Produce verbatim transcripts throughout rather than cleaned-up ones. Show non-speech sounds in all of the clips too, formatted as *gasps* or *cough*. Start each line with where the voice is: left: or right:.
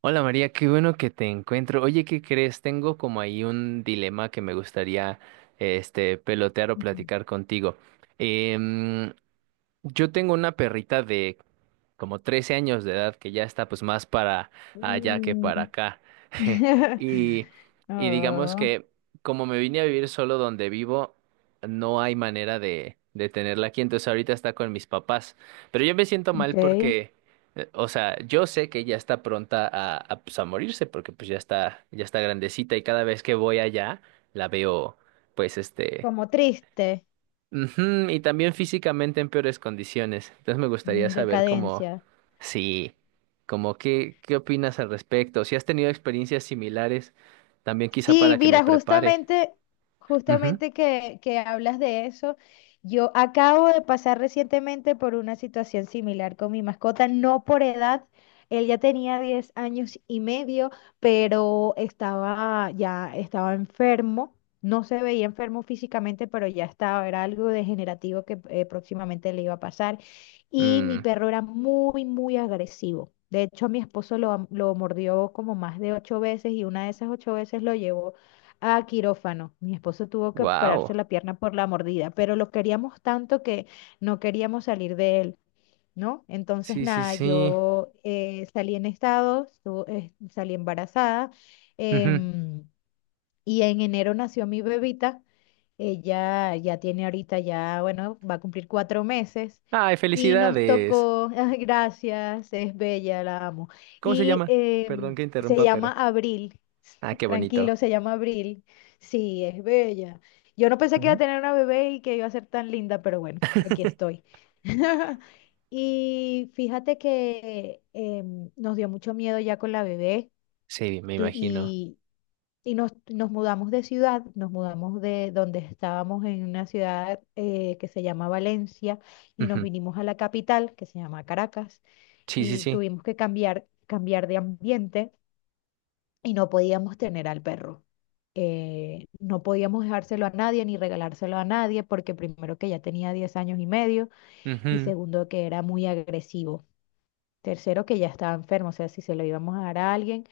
right: Hola María, qué bueno que te encuentro. Oye, ¿qué crees? Tengo como ahí un dilema que me gustaría este pelotear o
left: Mm.
right: platicar contigo. Em, yo tengo una perrita de como trece años de edad, que ya está pues más para allá que para acá. *laughs*
left: *laughs*
right: Y, y digamos
left: Oh,
right: que como me vine a vivir solo donde vivo, no hay manera de, de tenerla aquí, entonces ahorita está con mis papás. Pero yo me siento
left: ok.
right: mal porque, eh, o sea, yo sé que ya está pronta a, a, pues, a morirse porque pues ya está, ya está grandecita y cada vez que voy allá la veo, pues este...
left: Como triste.
right: Ujú, y también físicamente en peores condiciones. Entonces me gustaría
left: mm,
right: saber cómo,
left: Decadencia.
right: sí, como qué, qué opinas al respecto. Si has tenido experiencias similares, también quizá
left: Sí,
right: para que me
left: mira,
right: prepare.
left: justamente,
right: Ujú.
left: justamente que, que hablas de eso, yo acabo de pasar recientemente por una situación similar con mi mascota, no por edad, él ya tenía diez años y medio, pero estaba ya estaba enfermo, no se veía enfermo físicamente, pero ya estaba, era algo degenerativo que eh, próximamente le iba a pasar. Y mi
right: Mm,
left: perro era muy, muy agresivo. De hecho, mi esposo lo, am- lo mordió como más de ocho veces y una de esas ocho veces lo llevó a quirófano. Mi esposo tuvo que operarse
right: wow.
left: la pierna por la mordida, pero lo queríamos tanto que no queríamos salir de él, ¿no? Entonces,
right: Sí, sí,
left: nada,
right: sí.
left: yo eh, salí en estado, estu- eh, salí embarazada,
right: Ujú.
left: em, y en enero nació mi bebita. Ella ya tiene ahorita ya, bueno, va a cumplir cuatro meses
right: Ay,
left: y nos
right: felicidades.
left: tocó, *laughs* ay, gracias, es bella, la amo.
right: ¿Cómo se
left: Y
right: llama? Perdón
left: em,
right: que
left: se
right: interrumpa,
left: llama
right: pero.
left: Abril,
right: Ah,
left: *laughs*
right: qué bonito.
left: tranquilo, se llama Abril, sí, es bella. Yo no pensé que iba a
right: Ujú.
left: tener una bebé y que iba a ser tan linda, pero bueno, aquí
right: *laughs*
left: estoy. *laughs* Y fíjate que em, nos dio mucho miedo ya con la bebé,
right: Sí, me
left: tú-
right: imagino.
left: y y nos, nos mudamos de ciudad, nos mudamos de donde estábamos en una ciudad eh, que se llama Valencia y nos
right: Ujú.
left: vinimos a la capital que se llama Caracas
right: Sí, sí,
left: y
right: sí.
left: tuvimos que cambiar, cambiar de ambiente y no podíamos tener al perro. Eh, no podíamos dejárselo a nadie ni regalárselo a nadie porque primero que ya tenía diez años y medio y
right: Ujú.
left: segundo que era muy agresivo. Tercero, que ya estaba enfermo, o sea, si se lo íbamos a dar a alguien,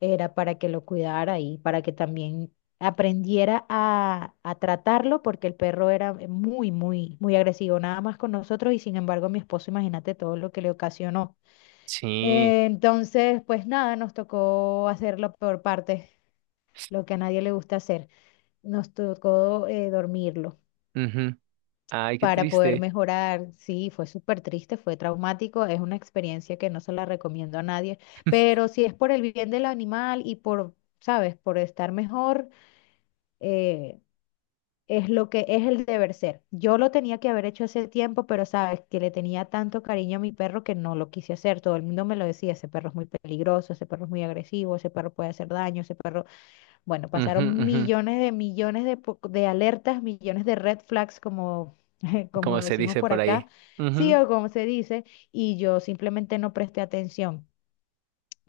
left: era para que lo cuidara y para que también aprendiera a, a tratarlo, porque el perro era muy, muy, muy agresivo, nada más con nosotros y sin embargo mi esposo, imagínate todo lo que le ocasionó.
right: Sí.
left: Eh, entonces, pues nada, nos tocó hacerlo por parte, lo que a nadie le gusta hacer, nos tocó eh, dormirlo
right: Ujú. Ay, qué
left: para poder
right: triste.
left: mejorar. Sí, fue súper triste, fue traumático, es una experiencia que no se la recomiendo a nadie,
right: *laughs*
left: pero si es por el bien del animal y por, sabes, por estar mejor, eh, es lo que es el deber ser. Yo lo tenía que haber hecho hace tiempo, pero sabes que le tenía tanto cariño a mi perro que no lo quise hacer. Todo el mundo me lo decía, ese perro es muy peligroso, ese perro es muy agresivo, ese perro puede hacer daño, ese perro. Bueno,
right: Ujú,
left: pasaron
right: ujú.
left: millones de millones de, po- de alertas, millones de red flags, como, *laughs* como
right: Como se
left: decimos
right: dice
left: por
right: por
left: acá,
right: ahí.
left: sí
right: Ujú,
left: o como se dice, y yo simplemente no presté atención.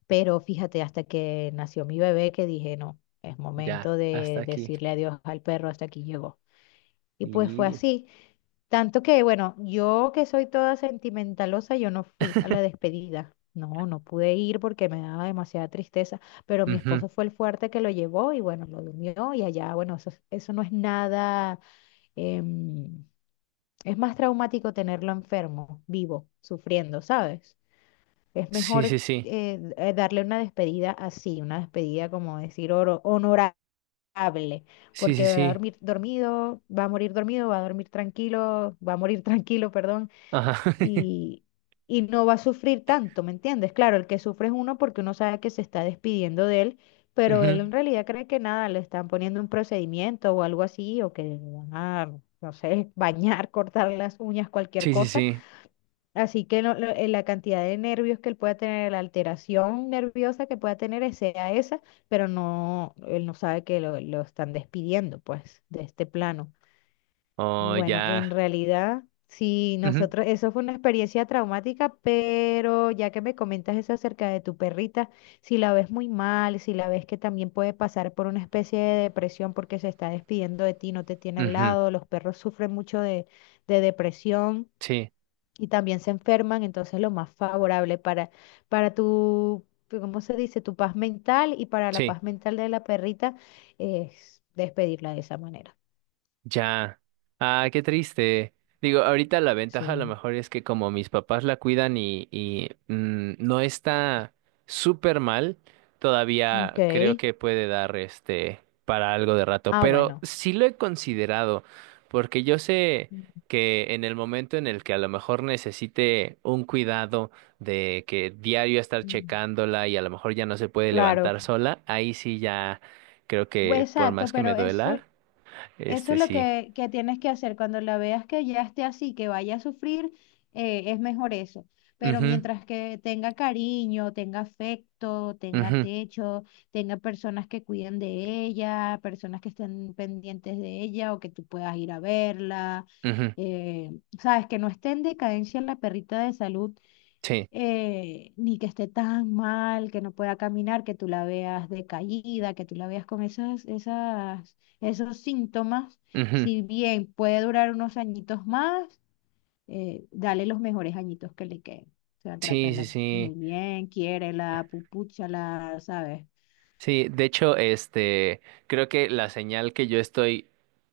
left: Pero fíjate, hasta que nació mi bebé, que dije, no, es
right: ya,
left: momento
right: hasta
left: de
right: aquí.
left: decirle adiós al perro, hasta aquí llegó. Y pues fue
right: Y...
left: así. Tanto que, bueno, yo que soy toda sentimentalosa, yo no fui a la
right: *laughs*
left: despedida. No, no pude ir porque me daba demasiada tristeza, pero mi
right: ujú,
left: esposo fue el fuerte que lo llevó y bueno, lo durmió y allá, bueno, eso, es- eso no es nada, em, es más traumático tenerlo enfermo, vivo, sufriendo, ¿sabes? Es
right: sí,
left: mejor
right: sí, sí.
left: eh, eh, darle una despedida así, una despedida como decir oro- honorable,
right: Sí,
left: porque
right: sí,
left: va a
right: sí.
left: dormir dormido, va a morir dormido, va a dormir tranquilo, va a morir *laughs* tranquilo, perdón,
right: Ajá. *laughs*
left: y, y no va a sufrir tanto, ¿me entiendes? Claro, el que sufre es uno porque uno sabe que se está despidiendo de él, pero él
right: ujú,
left: en realidad cree que nada, le están poniendo un procedimiento o algo así, o que le van a, no sé, *laughs* bañar, cortar las uñas, cualquier
right: sí, sí,
left: cosa.
right: sí.
left: Así que lo- lo- eh, la cantidad de nervios que él pueda tener, la alteración nerviosa que pueda tener eh, sea esa, pero no, él no sabe que lo, lo están despidiendo, pues, de este plano. Y
right: O
left: bueno,
right: ya.
left: en realidad, sí,
right: Ujú,
left: nosotros, eso fue una experiencia traumática, pero ya que me comentas eso acerca de tu perrita, si la ves muy mal, si la ves que también puede pasar por una especie de depresión porque se está despidiendo de ti, no te tiene al
right: ujú,
left: lado, los perros sufren mucho de, de depresión
right: sí,
left: y también se enferman, entonces lo más favorable para, para tu, ¿cómo se dice? Tu paz mental y para la
right: sí.
left: paz mental de la perrita es despedirla de esa manera.
right: Ya. Ah, qué triste. Digo, ahorita la ventaja a lo
left: Sí.
right: mejor es que como mis papás la cuidan y, y mm, no está súper mal, todavía
left: Ok.
right: creo que puede dar este para algo de rato.
left: Ah,
right: Pero
left: bueno.
right: sí lo he considerado, porque yo sé que en el momento en el que a lo mejor necesite un cuidado de que diario estar
left: Ujú.
right: checándola y a lo mejor ya no se puede
left: Claro,
right: levantar sola, ahí sí ya creo
left: pues,
right: que por
left: exacto,
right: más que me
left: pero
right: duela,
left: eso, eso
right: este
left: es lo
right: sí.
left: que, que tienes que hacer. Cuando la veas que ya esté así, que vaya a sufrir, eh, es mejor eso. Pero
right: Ujú,
left: mientras que tenga cariño, tenga afecto, tenga
right: ujú,
left: techo, tenga personas que cuiden de ella, personas que estén pendientes de ella o que tú puedas ir a verla,
right: ujú,
left: eh, sabes, que no esté en decadencia la perrita de salud,
right: sí,
left: eh, ni que esté tan mal, que no pueda caminar, que tú la veas decaída, que tú la veas con esas, esas, esos síntomas,
right: ujú,
left: si bien puede durar unos añitos más, eh, dale los mejores añitos que le queden. O sea,
right: sí, sí,
left: tratarla
right: sí.
left: muy bien, quiérela, pupúchala, ¿sabes?
right: Sí, de hecho, este, creo que la señal que yo estoy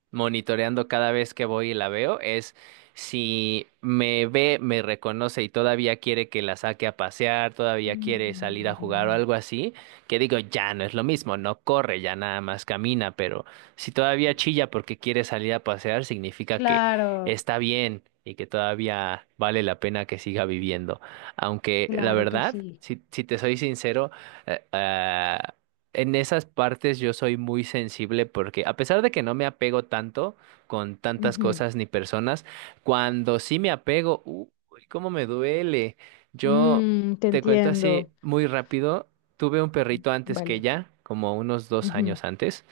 right: monitoreando cada vez que voy y la veo es si me ve, me reconoce y todavía quiere que la saque a pasear, todavía quiere salir a jugar o
left: Mm.
right: algo así, que digo, ya no es lo mismo, no corre, ya nada más camina, pero si todavía chilla porque quiere salir a pasear, significa que
left: Claro,
right: está bien y que todavía vale la pena que siga viviendo. Aunque la
left: claro que
right: verdad,
left: sí.
right: si, si te soy sincero, eh, ah, en esas partes yo soy muy sensible porque a pesar de que no me apego tanto con tantas
left: Ujú.
right: cosas ni personas, cuando sí me apego, uy, cómo me duele. Yo
left: Mm, te
right: te cuento así
left: entiendo.
right: muy rápido, tuve un perrito antes que
left: Vale.
right: ella, como unos dos
left: Ujú,
right: años antes,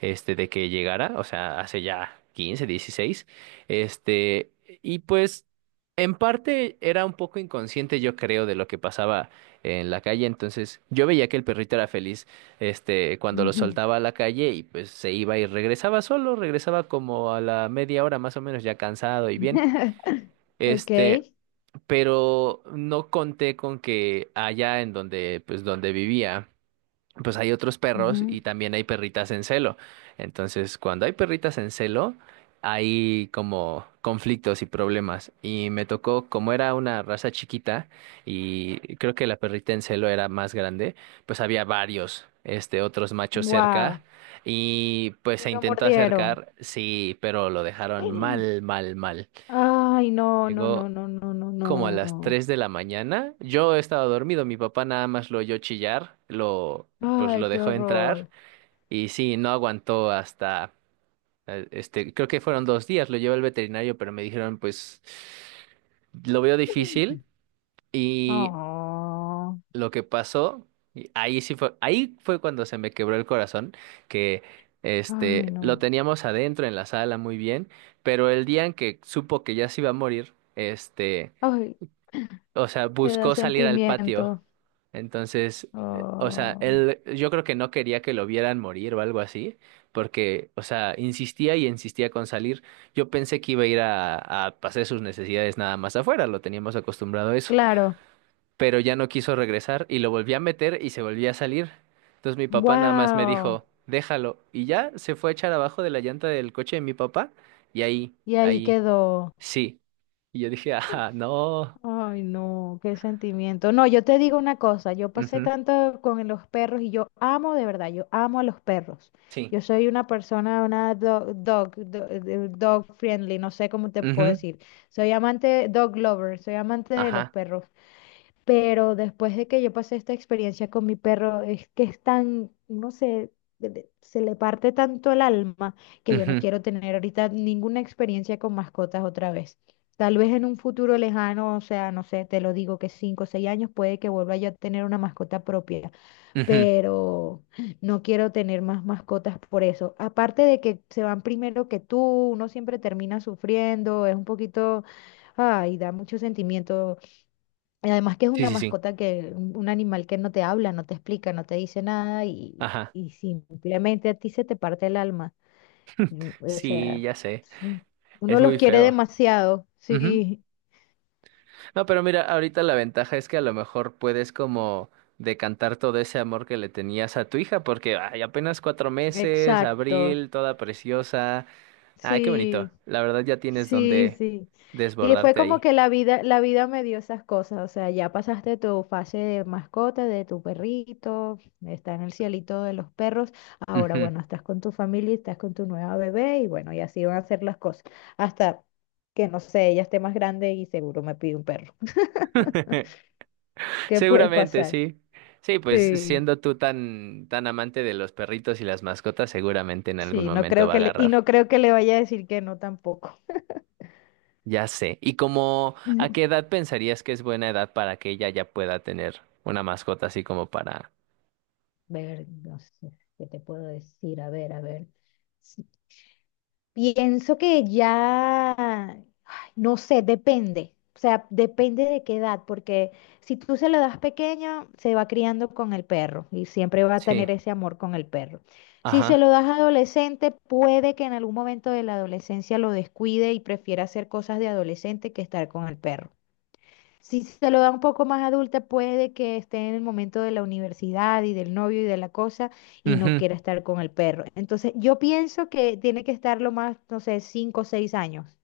right: este, de que llegara, o sea, hace ya quince, dieciséis, este, y pues en parte era un poco inconsciente, yo creo, de lo que pasaba en la calle, entonces yo veía que el perrito era feliz, este, cuando lo
left: ujú.
right: soltaba a la calle y pues se iba y regresaba solo, regresaba como a la media hora más o menos ya cansado y bien,
left: *laughs* Ok.
right: este, pero no conté con que allá en donde, pues donde vivía, pues hay otros perros
left: Ujú.
right: y también hay perritas en celo. Entonces, cuando hay perritas en celo, hay como conflictos y problemas. Y me tocó, como era una raza chiquita y creo que la perrita en celo era más grande, pues había varios, este, otros machos cerca.
left: Wow.
right: Y pues
left: Y
right: se
left: lo
right: intentó
left: mordieron.
right: acercar, sí, pero lo dejaron
left: *clears throat*
right: mal, mal, mal.
left: *gasps* Ay, no, no, no,
right: Llegó
left: no, no, no,
right: como a las
left: no.
right: tres de la mañana. Yo estaba dormido, mi papá nada más lo oyó chillar, lo, pues
left: Ay,
right: lo
left: qué
right: dejó entrar
left: horror.
right: y sí, no aguantó hasta, eh, este, creo que fueron dos días, lo llevé al veterinario, pero me dijeron, pues, lo veo
left: *laughs*
right: difícil. Y
left: Oh,
right: lo que pasó, y ahí sí fue, ahí fue cuando se me quebró el corazón, que,
left: ay,
right: este, lo
left: no.
right: teníamos adentro en la sala muy bien, pero el día en que supo que ya se iba a morir, este
left: Ay,
right: o sea,
left: me da
right: buscó salir al patio.
left: sentimiento.
right: Entonces, eh, o sea,
left: Oh,
right: él, yo creo que no quería que lo vieran morir o algo así, porque, o sea, insistía y insistía con salir. Yo pensé que iba a ir a, a hacer sus necesidades nada más afuera, lo teníamos acostumbrado a eso,
left: claro.
right: pero ya no quiso regresar y lo volví a meter y se volvía a salir. Entonces mi papá nada más me
left: Wow.
right: dijo, déjalo, y ya se fue a echar abajo de la llanta del coche de mi papá y ahí,
left: Y ahí
right: ahí,
left: quedó.
right: sí. Y yo dije, ah, no.
left: Ay, no, qué sentimiento. No, yo te digo una cosa, yo pasé
right: Ujú,
left: tanto con los perros y yo amo de verdad, yo amo a los perros.
right: sí.
left: Yo soy una persona, una dog, dog, do- eh, dog friendly, no sé cómo te puedo
right: Ujú,
left: decir. Soy amante, dog lover, soy amante de los
right: ajá.
left: perros. Pero después de que yo pasé esta experiencia con mi perro, es que es tan, no sé, de- de- se le parte tanto el alma que yo no
right: Ujú,
left: quiero tener ahorita ninguna experiencia con mascotas otra vez. Tal vez en un futuro lejano, o sea, no sé, te lo digo que cinco o seis años puede que vuelva yo a tener una mascota propia,
right: ujú.
left: pero no quiero tener más mascotas por eso. Aparte de que se van primero que tú, uno siempre termina sufriendo, es un poquito, ay, da mucho sentimiento y además que es
right: Sí,
left: una
right: sí, sí.
left: mascota que, un un animal que no te habla, no te explica, no te dice nada y,
right: Ajá.
left: y simplemente a ti se te parte el alma. Mm. O
right: Sí,
left: sea,
right: ya sé.
left: mm, uno
right: Es
left: los
right: muy
left: quiere
right: feo.
left: demasiado.
right: Ujú.
left: Sí,
right: No, pero mira, ahorita la ventaja es que a lo mejor puedes como decantar todo ese amor que le tenías a tu hija, porque ay, apenas cuatro meses,
left: exacto.
right: Abril, toda preciosa. Ay, qué bonito.
left: Sí.
right: La verdad ya tienes
left: Sí,
right: donde
left: sí. Y fue
right: desbordarte
left: como
right: ahí.
left: que la vida, la vida me dio esas cosas. O sea, ya pasaste tu fase de mascota, de tu perrito, está en el cielito de los perros. Ahora,
right: Ujú.
left: bueno, estás con tu familia, estás con tu nueva bebé y bueno, y así van a ser las cosas. Hasta que, no sé, ella esté más grande y seguro me pide un perro.
right: *laughs*
left: *laughs* ¿Qué puede
right: Seguramente,
left: pasar?
right: sí. Sí, pues
left: Sí,
right: siendo tú tan, tan amante de los perritos y las mascotas, seguramente en algún
left: sí, no
right: momento
left: creo
right: va a
left: que le, y
right: agarrar.
left: no creo que le vaya a decir que no tampoco.
right: Ya sé. ¿Y como a qué
left: *laughs*
right: edad pensarías que es buena edad para que ella ya pueda tener una mascota así como para...
left: Ver, no sé, ¿qué te puedo decir? A ver, a ver. Pienso que ya, ay, no sé, depende. O sea, depende de qué edad, porque si tú se lo das pequeño, se va criando con el perro y siempre va a
right: Sí.
left: tener ese amor con el perro. Si se
right: Ajá.
left: lo das adolescente, puede que en algún momento de la adolescencia lo descuide y prefiera hacer cosas de adolescente que estar con el perro. Si se lo da un poco más adulta, puede que esté en el momento de la universidad y del novio y de la cosa y no
right: Ujú,
left: quiera estar con el perro. Entonces, yo pienso que tiene que estar lo más, no sé, cinco o seis años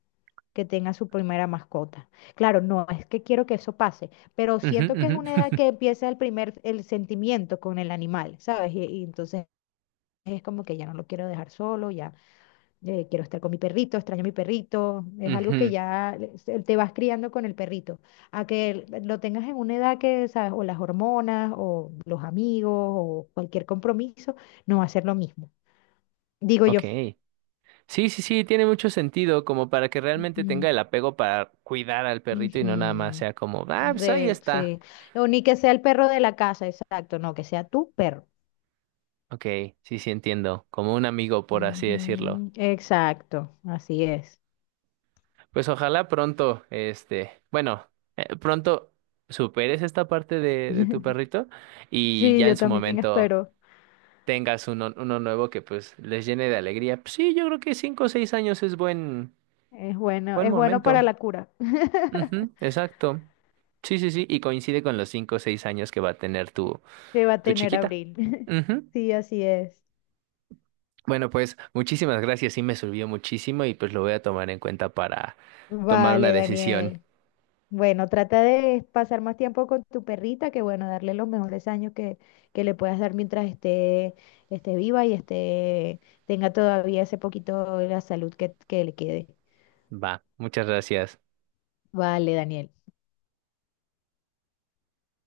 left: que tenga su primera mascota. Claro, no es que quiero que eso pase, pero
right: ujú,
left: siento que es
right: ujú,
left: una edad que empieza el primer, el sentimiento con el animal, ¿sabes? Y, y entonces es como que ya no lo quiero dejar solo, ya eh, quiero estar con mi perrito, extraño a mi perrito,
right: *laughs*
left: es algo que
right: ujú.
left: ya le- se- te vas criando con el perrito, a que l- lo tengas en una edad que, ¿sabes? O las hormonas, o los amigos, o cualquier compromiso, no va a ser lo mismo, digo yo.
right: Ok. Sí, sí, sí, tiene mucho sentido como para que realmente tenga
left: Ujú,
right: el apego para cuidar al perrito y no nada más
left: ujú.
right: sea como, ah, pues ahí
left: De,
right: está.
left: sí. O ni que sea el perro de la casa, exacto, no, que sea tu perro.
right: Ok, sí, sí entiendo, como un amigo, por así decirlo.
left: Ujú, exacto, así es.
right: Pues ojalá pronto, este, bueno, eh, pronto superes esta parte de, de tu
left: *laughs*
right: perrito y
left: Sí,
right: ya
left: yo
right: en su
left: también
right: momento
left: espero.
right: tengas uno, uno nuevo que pues les llene de alegría. Pues sí, yo creo que cinco o seis años es buen,
left: Es bueno,
right: buen
left: es bueno para
right: momento.
left: la cura.
right: Ujú,
left: *laughs*
right: exacto. Sí, sí, sí, y coincide con los cinco o seis años que va a tener tu,
left: que va a
right: tu
left: tener
right: chiquita.
left: Abril. *laughs*
right: Ujú.
left: Sí, así es.
right: Bueno, pues muchísimas gracias, sí me sirvió muchísimo y pues lo voy a tomar en cuenta para tomar una
left: Vale,
right: decisión.
left: Daniel. Bueno, trata de pasar más tiempo con tu perrita, que bueno, darle los mejores años que, que le puedas dar mientras esté, esté viva y esté, tenga todavía ese poquito la salud que, que le quede.
right: Va, muchas gracias.
left: Vale, Daniel.